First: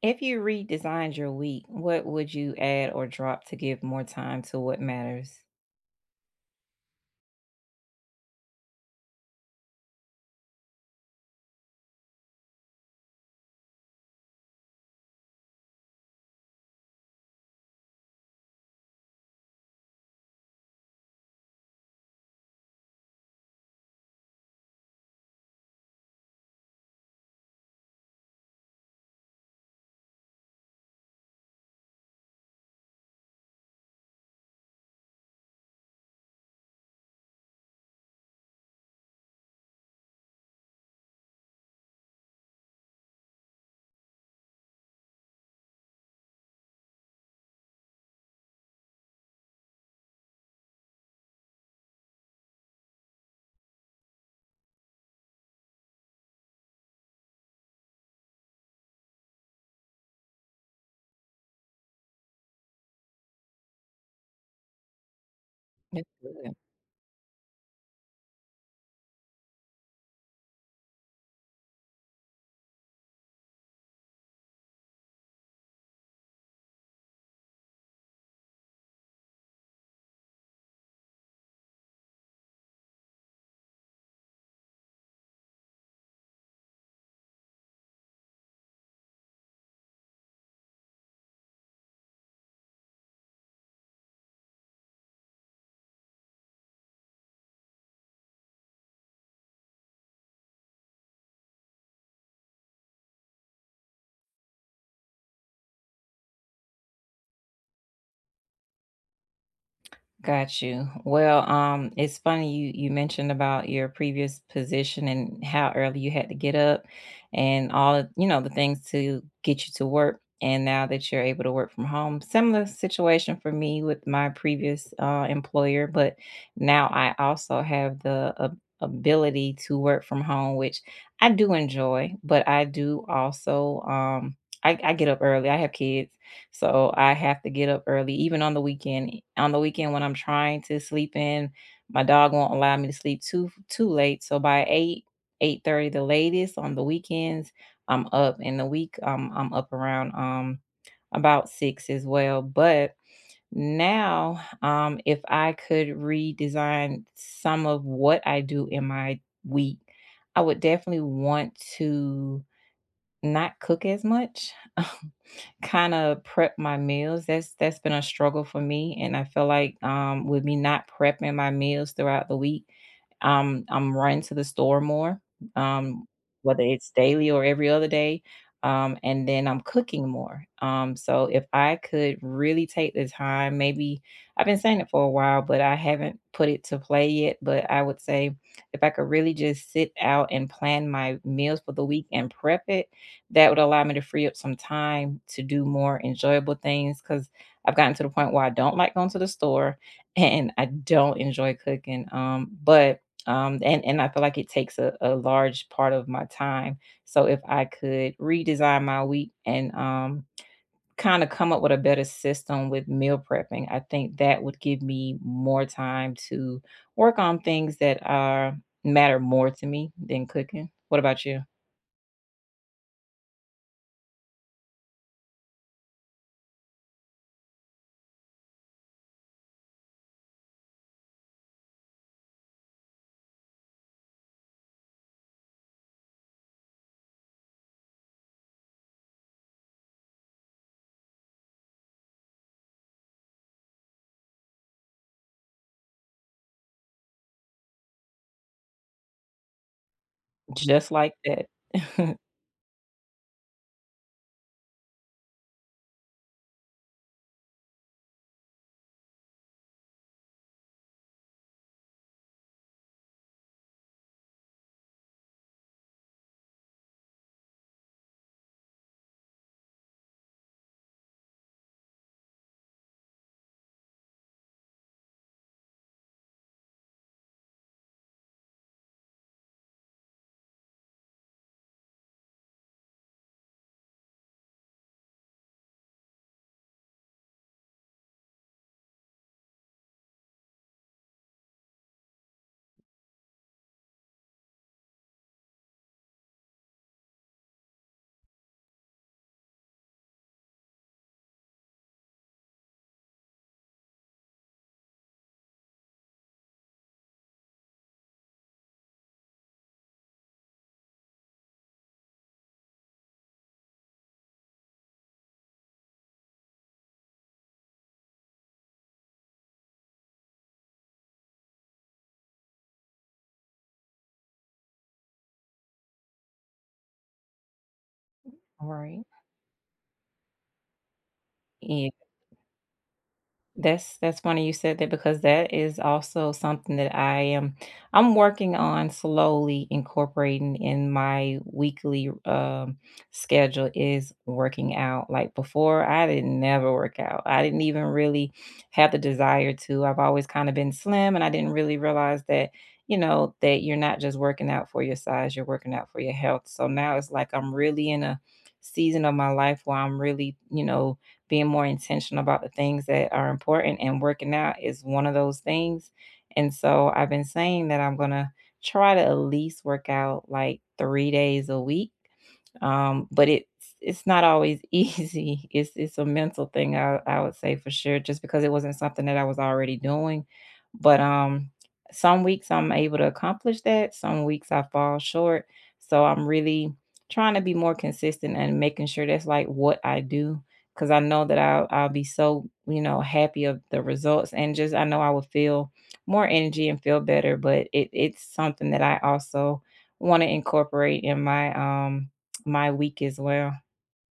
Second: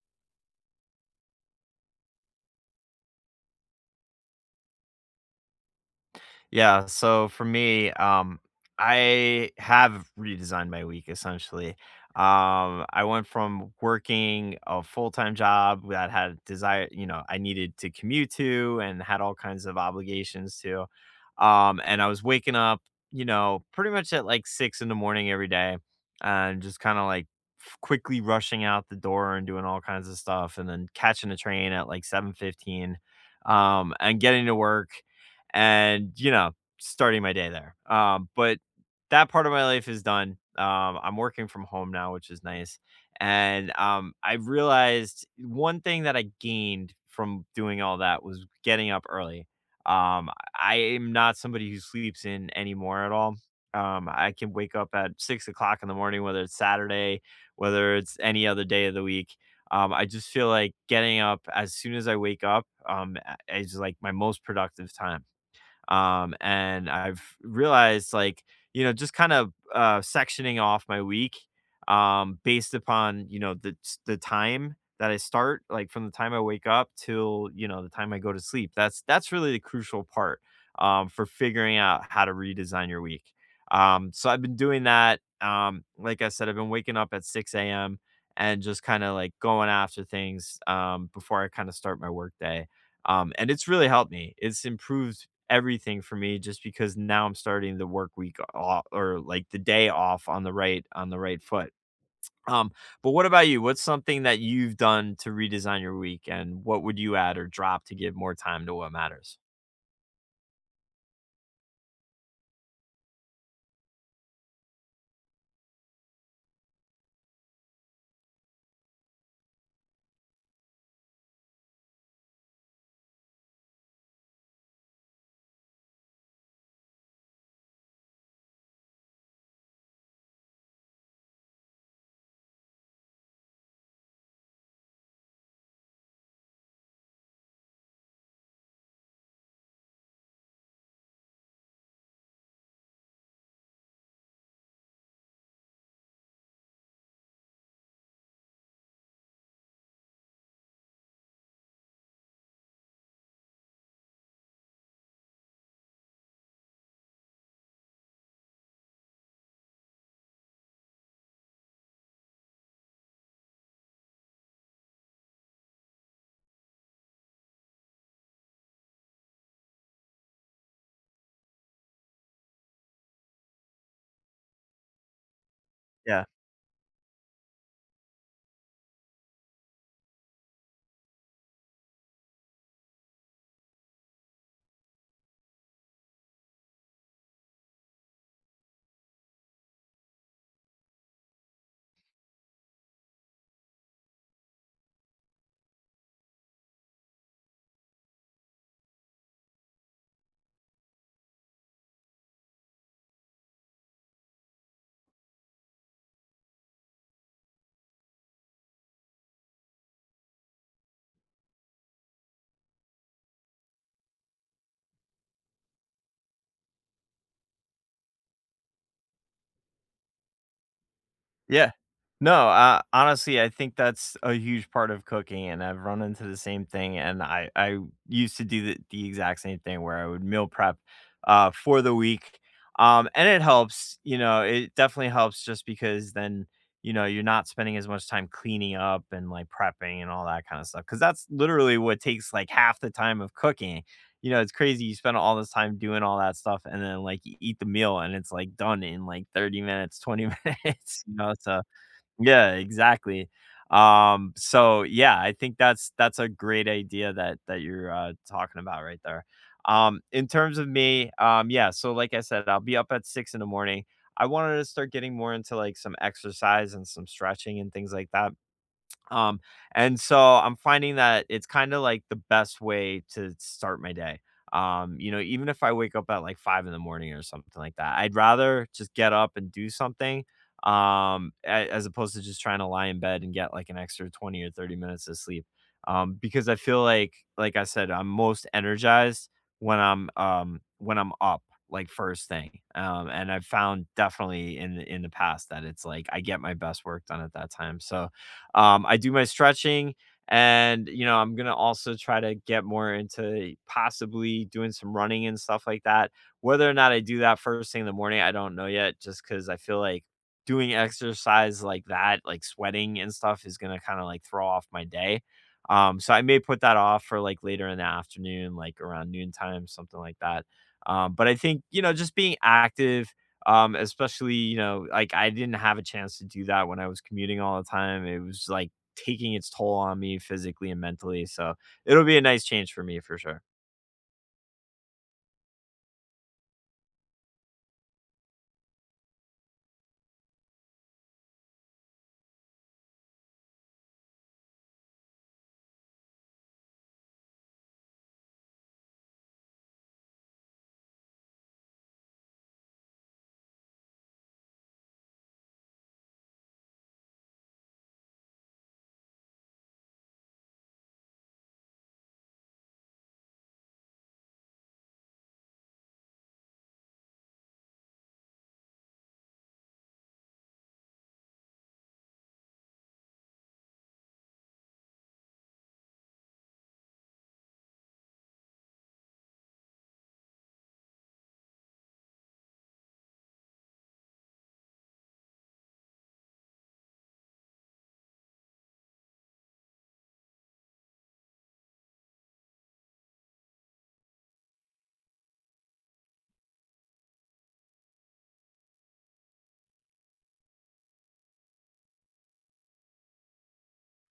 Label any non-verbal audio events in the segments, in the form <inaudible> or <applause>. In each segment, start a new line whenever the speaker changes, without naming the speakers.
If you redesigned your week, what would you add or drop to give more time to what matters?
Yeah, so for me, um, I have redesigned my week essentially. I went from working a full-time job that had desire, I needed to commute to and had all kinds of obligations to. And I was waking up pretty much at like six in the morning every day and just quickly rushing out the door and doing all kinds of stuff and then catching a train at like 7:15 and getting to work and starting my day there. But that part of my life is done. I'm working from home now, which is nice. And I realized one thing that I gained from doing all that was getting up early. Um, I am not somebody who sleeps in anymore at all. I can wake up at 6 o'clock in the morning, whether it's Saturday, whether it's any other day of the week. I just feel like getting up as soon as I wake up is like my most productive time.
That's
Um,
good.
and I've realized, like, you know, just kind of sectioning off my week based upon the time that I start, like from the time I wake up till the time I go to sleep. That's really the crucial part for figuring out how to redesign your week. So I've been doing that. Like I said, I've been waking up at 6 a.m. and just kind of like going after things before I kind of start my work day. And it's really helped me. It's improved everything for me just because now I'm starting the work week off or like the day off on the right foot. Um, but what about you? What's something that you've done to redesign your week and what would you add or drop to give more time to what matters?
Got you. Well, it's funny you mentioned about your previous position and how early you had to get up and all of, you know, the things to get you to work. And now that you're able to work from home, similar situation for me with my previous employer, but now I also have the ability to work from home, which I do enjoy, but I do also I get up early. I have kids, so I have to get up early, even on the weekend. On the weekend when I'm trying to sleep in, my dog won't allow me to sleep too late. So by 8, 8:30 the latest on the weekends, I'm up. In the week, I'm up around about six as well. But now, if I could redesign some of what I do in my week, I would definitely want to not cook as much, <laughs> kinda prep my meals. That's been a struggle for me, and I feel like, with me not prepping my meals throughout the week, I'm running to the store more, um,
Yeah.
whether it's daily or every other day, and then I'm cooking more. So if I could really take the time, maybe I've been saying it for a while, but I haven't put it to play yet, but I would say if I could really just sit out and plan my meals for the week and prep it, that would allow me to free up some time to do more enjoyable things because I've gotten to the point where I don't like going to the store <laughs> and I don't enjoy cooking. But and I feel like it takes a large part of my time. So if I could redesign my week and kind of come up with a better system with meal prepping, I think that would give me more time to work on things that are matter more to me than cooking. What about you?
Yeah. No, honestly, I think that's a huge part of cooking, and I've run into the same thing, and I used to do the exact same thing where I would meal prep for the week, and it helps, you know, it definitely helps just because then you're not spending as much time cleaning up and, like, prepping and all that kinda stuff because that's literally what takes, like, half the time of cooking. You know, it's crazy you spend all this time doing all that stuff and then, like, you eat the meal and it's, like, done in, like, 30 minutes, 20 <laughs>
Just
minutes,
like
you know, so.
that. <laughs>
Yeah, exactly. So, I think that's a great idea that you're talking about right there. In terms of me, so like I said, I'll be up at 6 in the morning. I wanted to start getting more into, like, some exercise and some stretching and things like that. Um, and so I'm finding that it's kinda like the best way to start my day. You know, even if I wake up at like 5 in the morning or something like that, I'd rather just get up and do something, a as opposed to just trying to lie in bed and get like an extra 20 or 30 minutes of sleep. Because I feel like I said, I'm most energized when I'm up, like, first thing. And I've found definitely in the past that it's like I get my best work done at that time. So I do my stretching and you know, I'm gonna also try to get more into possibly doing some running and stuff like that. Whether or not I do that first thing in the morning, I don't know yet, just because I feel like doing exercise like that, like sweating and stuff, is gonna kind of like throw off my day. So I may put that off for like later in the afternoon, like around noontime, something like that. But I think, you know, just being active, especially, you know, like I didn't have a chance to do that when I was commuting all the time. It was
All
like
right.
taking its toll on me physically and mentally. So
Yeah,
it'll be a nice change for me for sure.
that's funny you said that because that is also something that I'm working on slowly incorporating in my weekly schedule is working out. Like before, I didn't never work out. I didn't even really have the desire to. I've always kind of been slim and I didn't really realize that, you know, that you're not just working out for your size, you're working out for your health. So now it's like I'm really in a season of my life where I'm really, you know, being more intentional about the things that are important, and working out is one of those things. And so I've been saying that I'm going to try to at least work out like 3 days a week, but it's not always <laughs> easy. It's a mental thing. I would say for sure, just because it wasn't something that I was already doing. But some weeks I'm able to accomplish that. Some weeks I fall short. So I'm really trying to be more consistent and making sure that's like what I do, because I know that I'll be so, you know, happy of the results, and just I know I will feel more energy and feel better. But it's something that I also want to incorporate in my um my week as well.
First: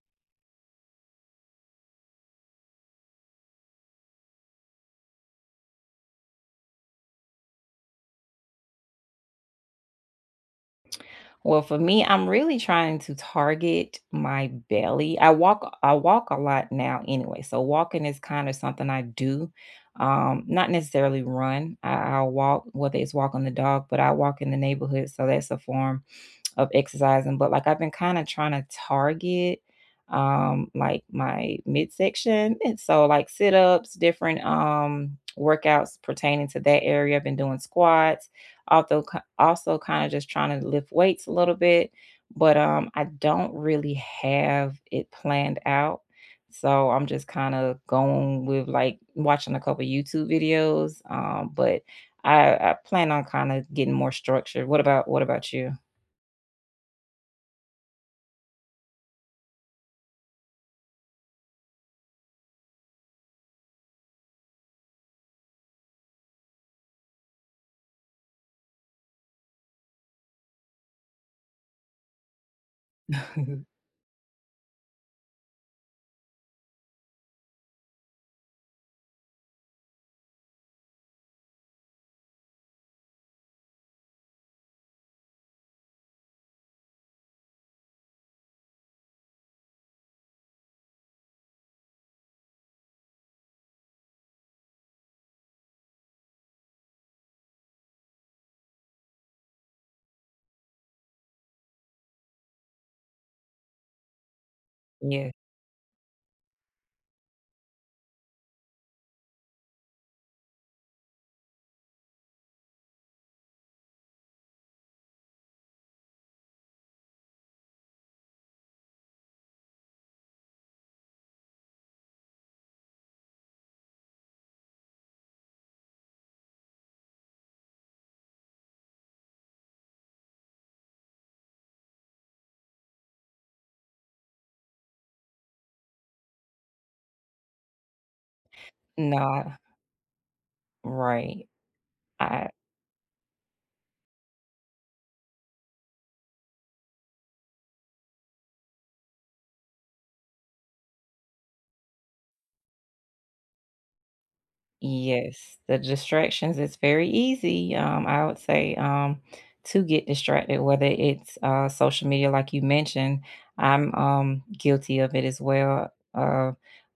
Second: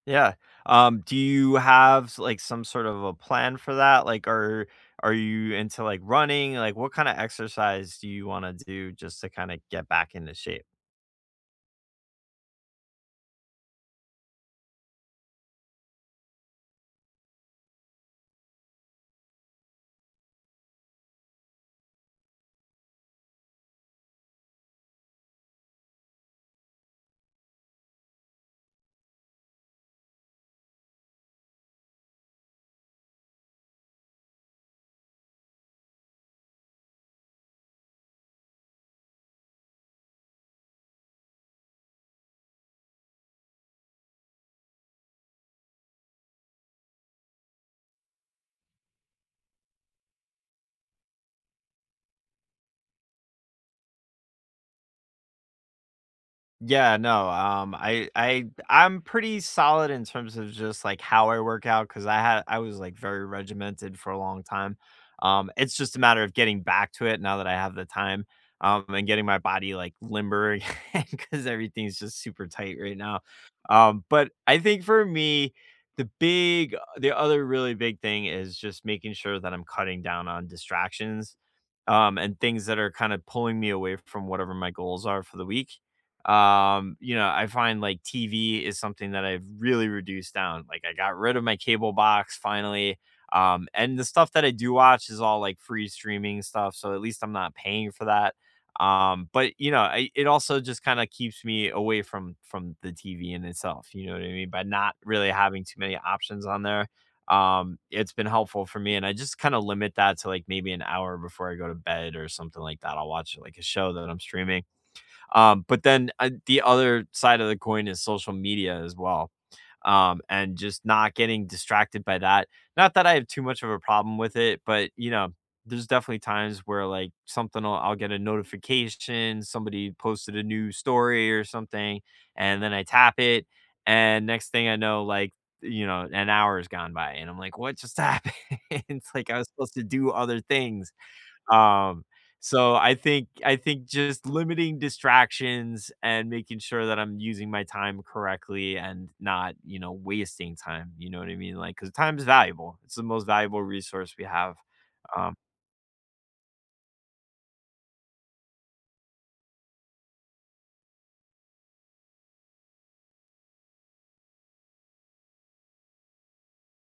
Yeah. Do you have like some sort of a plan for that? Like are you into like running? Like what kind of exercise do you want to do just to kind of get back into shape?
Well, for me, I'm really trying to target my belly. I walk a lot now anyway. So walking is kind of something I do. Not necessarily run. I'll walk, whether it's walking the dog, but I walk in the neighborhood. So that's a form of exercising, but like I've been kind of trying to target like my midsection. And so like sit-ups, different workouts pertaining to that area. I've been doing squats, although also kind of just trying to lift weights a little bit, but I don't really have it planned out. So I'm just kind of going with like watching a couple YouTube videos. But I plan on kind of getting more structured. What about you?
Yeah, no, I I'm pretty solid in terms of just, like, how I work out because I was, like, very regimented for a long time. It's just a matter of getting back to it now that I have the time, and getting my body, like, limber <laughs> because everything's just super tight right now.
<laughs>
But I think for me, the other really big thing is just making sure that I'm cutting down on distractions, and things that are kinda pulling me away from whatever my goals are for the week. You know, I find like TV is something that I've really reduced down. Like I got rid of my cable box finally. And the stuff that I do watch is all like free streaming stuff, so at least I'm not paying for that. But you know, I, it also just kind of keeps me away from the TV in itself. You know what I mean? By not really
Yeah,
having too many options on there, it's been helpful for me. And I just kind of limit that to like maybe an hour before I go to bed or something like that. I'll watch like a show that I'm streaming, but then the other side of the coin is social media as well. And just not getting distracted by that. Not that I have too much of a problem with it, but you know, there's definitely times where like something will, I'll get a notification, somebody posted a new story or something, and then I tap it, and next thing I know, like you know, an hour has gone by, and I'm like, what just happened? <laughs> It's like I was
not
supposed to do other things
right.
um,
I
so I think just limiting distractions and making sure that I'm using my time correctly and not, you know, wasting time, you know what I mean? Like, cause time is valuable. It's the most valuable resource we have. Um
Yes, the distractions, it's very easy, I would say, to get distracted, whether it's, social media like you mentioned. I'm, guilty of it as well.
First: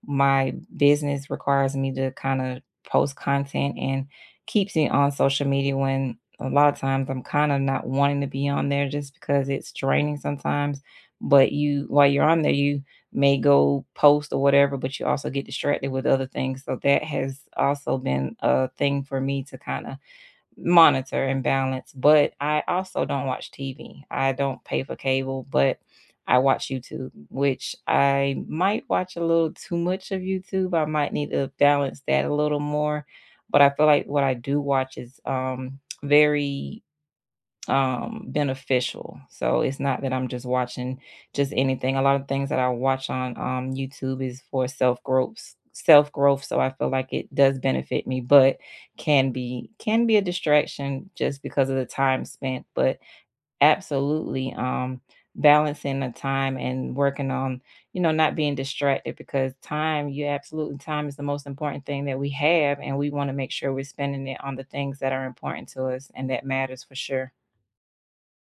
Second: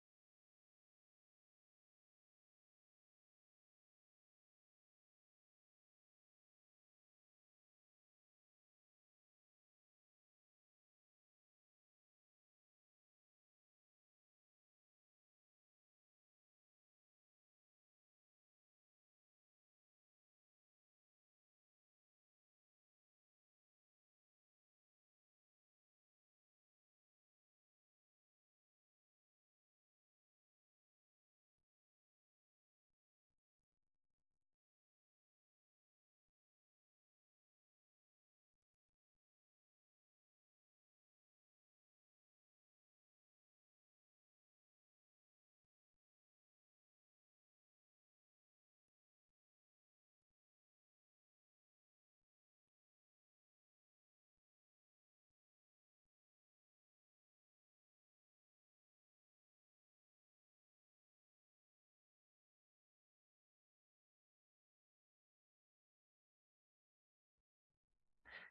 My business requires me to kinda post content and keeps me on social media when a lot of times I'm kinda not wanting to be on there just because it's draining sometimes, but you while you're on there, you may go post or whatever, but you also get distracted with other things. So that has also been a thing for me to kind of monitor and balance. But I also don't watch TV. I don't pay for cable, but I watch YouTube, which I might watch a little too much of YouTube. I might need to balance that a little more. But I feel like what I do watch is very beneficial, so it's not that I'm just watching just anything. A lot of things that I watch on YouTube is for self growth, so I feel like it does benefit me, but can be a distraction just because of the time spent. But absolutely, um, balancing the time and working on, you know, not being distracted, because time you absolutely, time is the most important thing that we have, and we want to make sure we're spending it on the things that are important to us and that matters for sure.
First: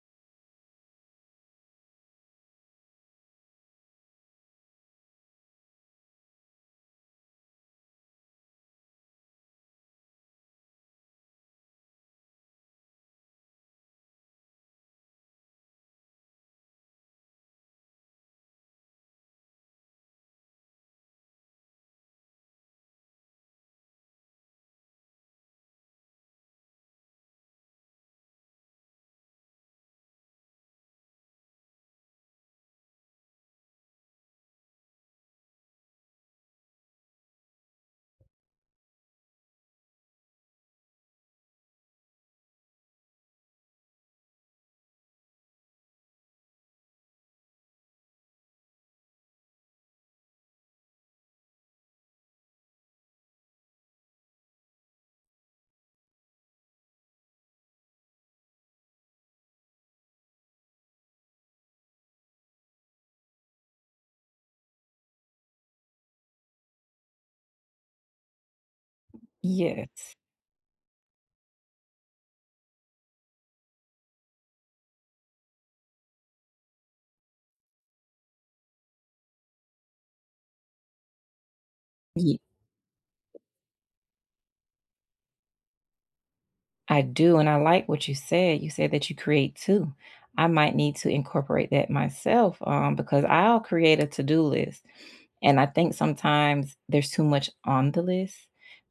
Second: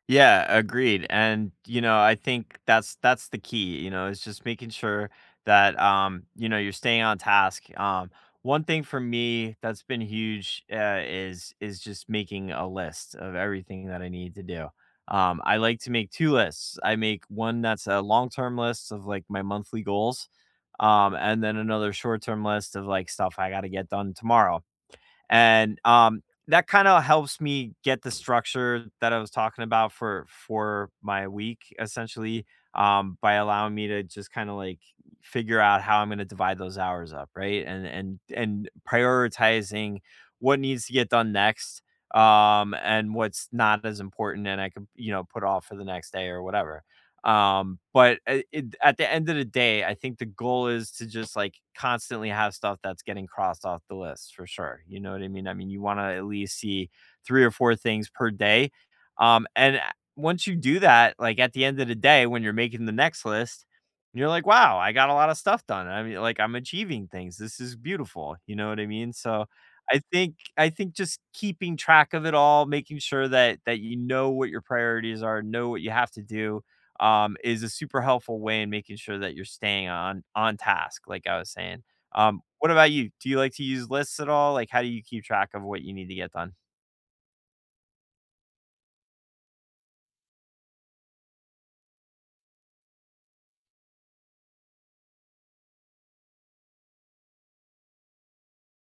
Yeah, agreed. And you know, I think that's the key, you know, is just making sure that you know, you're staying on task. One thing for me that's been huge is just making a list of everything that I need to do. I like to make two lists. I make one that's a long-term list of like my monthly goals, and then another short-term list of like stuff I got to get done tomorrow and that kind of helps me get the structure that I was talking about for my week essentially, by allowing me to just kind of like figure out how I'm going to divide those hours up, right? And prioritizing what needs to get done next and what's not as important and I could, you know, put off for the next day or whatever. But a it at the end of the day, I think the goal is to just, like, constantly have stuff that's getting crossed off the list for sure, you know what I mean? I mean, you wanna at least see 3 or 4 things per day, and a once you do that, like, at the end of the day, when you're making the next list, you're like, "Wow, I got a lot of stuff done." I mean, like, "I'm achieving things. This is beautiful." You know what I mean? So,
Yes.
I think just keeping track of it all, making sure that you know what your priorities are, know what you have to do, is a super helpful way in making sure that you're staying on task, like I was saying.
Ye
What about you? Do you like to use lists at all? Like, how do you keep track of what you need to get done?
I do, and I like what you said. You said that you create too. I might need to incorporate that myself, because I'll create a to-do list, and I think sometimes there's too much on the list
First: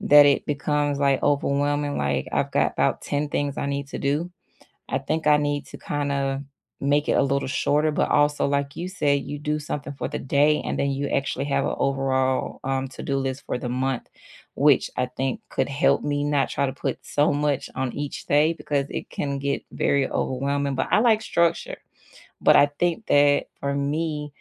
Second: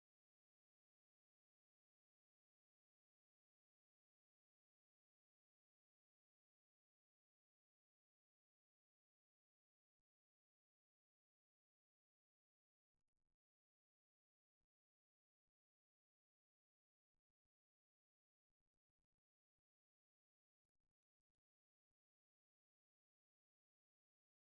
that it becomes, like, overwhelming. Like, I've got about 10 things I need to do. I think I need to kind of make it a little shorter, but also, like you said, you do something for the day and then you actually have an overall to do list for the month, which I think could help me not try to put so much on each day because it can get very overwhelming. But I like structure. But I think that for me,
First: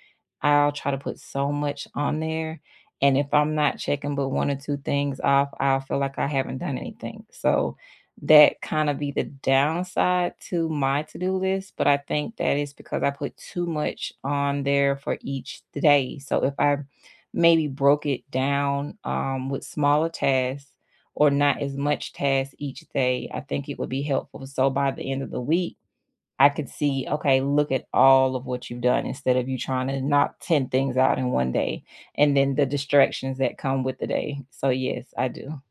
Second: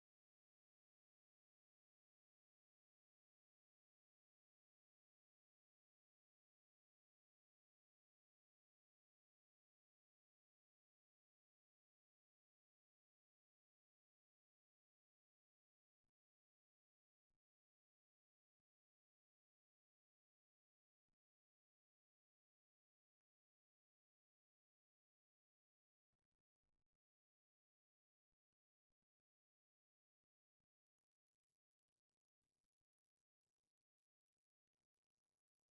I'll try to put so much on there. And if I'm not checking but one or two things off, I'll feel like I haven't done anything. So that kind of be the downside to my to-do list. But I think that is because I put too much on there for each day. So if I maybe broke it down, with smaller tasks or not as much tasks each day, I think it would be helpful. So by the end of the week, I could see, okay, look at all of what you've done, instead of you trying to knock 10 things out in 1 day, and then the distractions that come with the day. So, yes, I do.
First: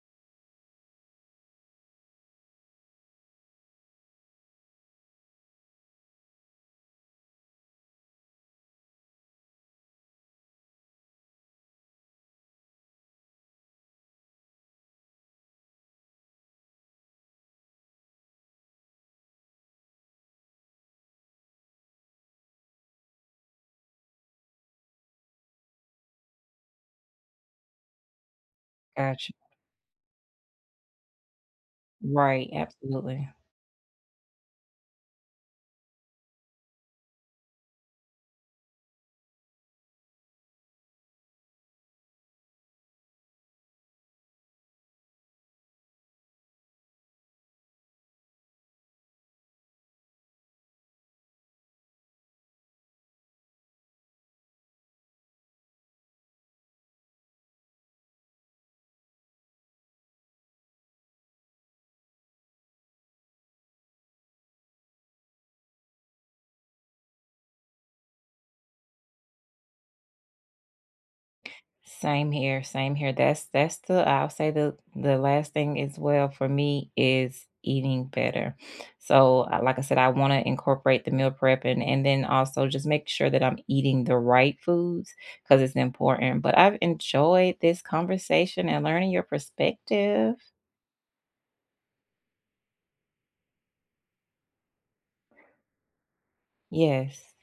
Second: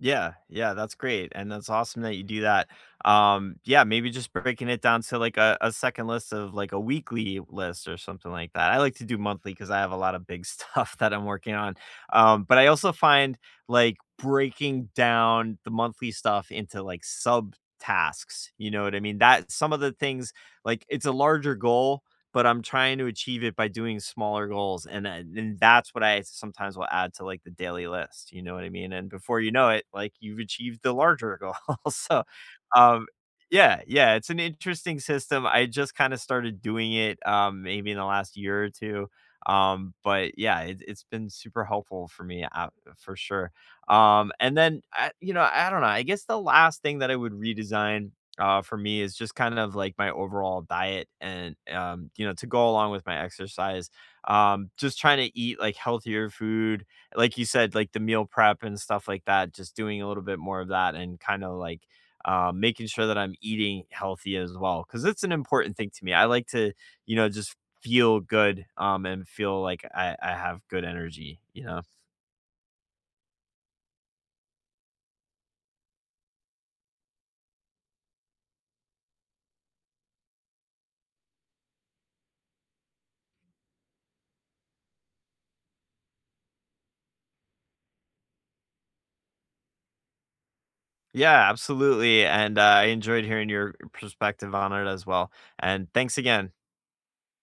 Yeah, yeah, that's great, and that's awesome that you do that. Yeah, maybe just breaking it down to like a second list of like a weekly list or something like that. I like to do monthly because I have a lot of big <laughs> stuff that I'm working on. But I also find like breaking down the monthly stuff into like sub tasks. You know what I mean? That some of the things like it's a larger goal, but I'm trying to achieve it by doing smaller goals, and that's what I sometimes will add to, like, the daily list, you know what I mean? And
Gotcha.
before you know it, like, you've achieved the larger goal. <laughs> So,
Right,
um
absolutely.
yeah, yeah, it's an interesting system. I just kinda started doing it, maybe in the last year or 2, but yeah, it's been super helpful for me, for sure. And then I don't know, I guess the last thing that I would redesign for me is just kind of like my overall diet and you know to go along with my exercise, just trying to eat like healthier food like you said like the meal prep and stuff like that just doing a little bit more of that and kind of like making sure that I'm eating healthy as well because it's an important thing to me I like to you know just feel good, and feel like I have good energy you know.
Same here, same here. That's the I'll say the last thing as well for me is eating better. So, like I said, I want to incorporate the meal prep, and then also just make sure that I'm eating the right foods because it's important. But I've enjoyed this conversation and learning your perspective.
Yeah absolutely and i enjoyed hearing your perspective on it as well and thanks again.
Yes.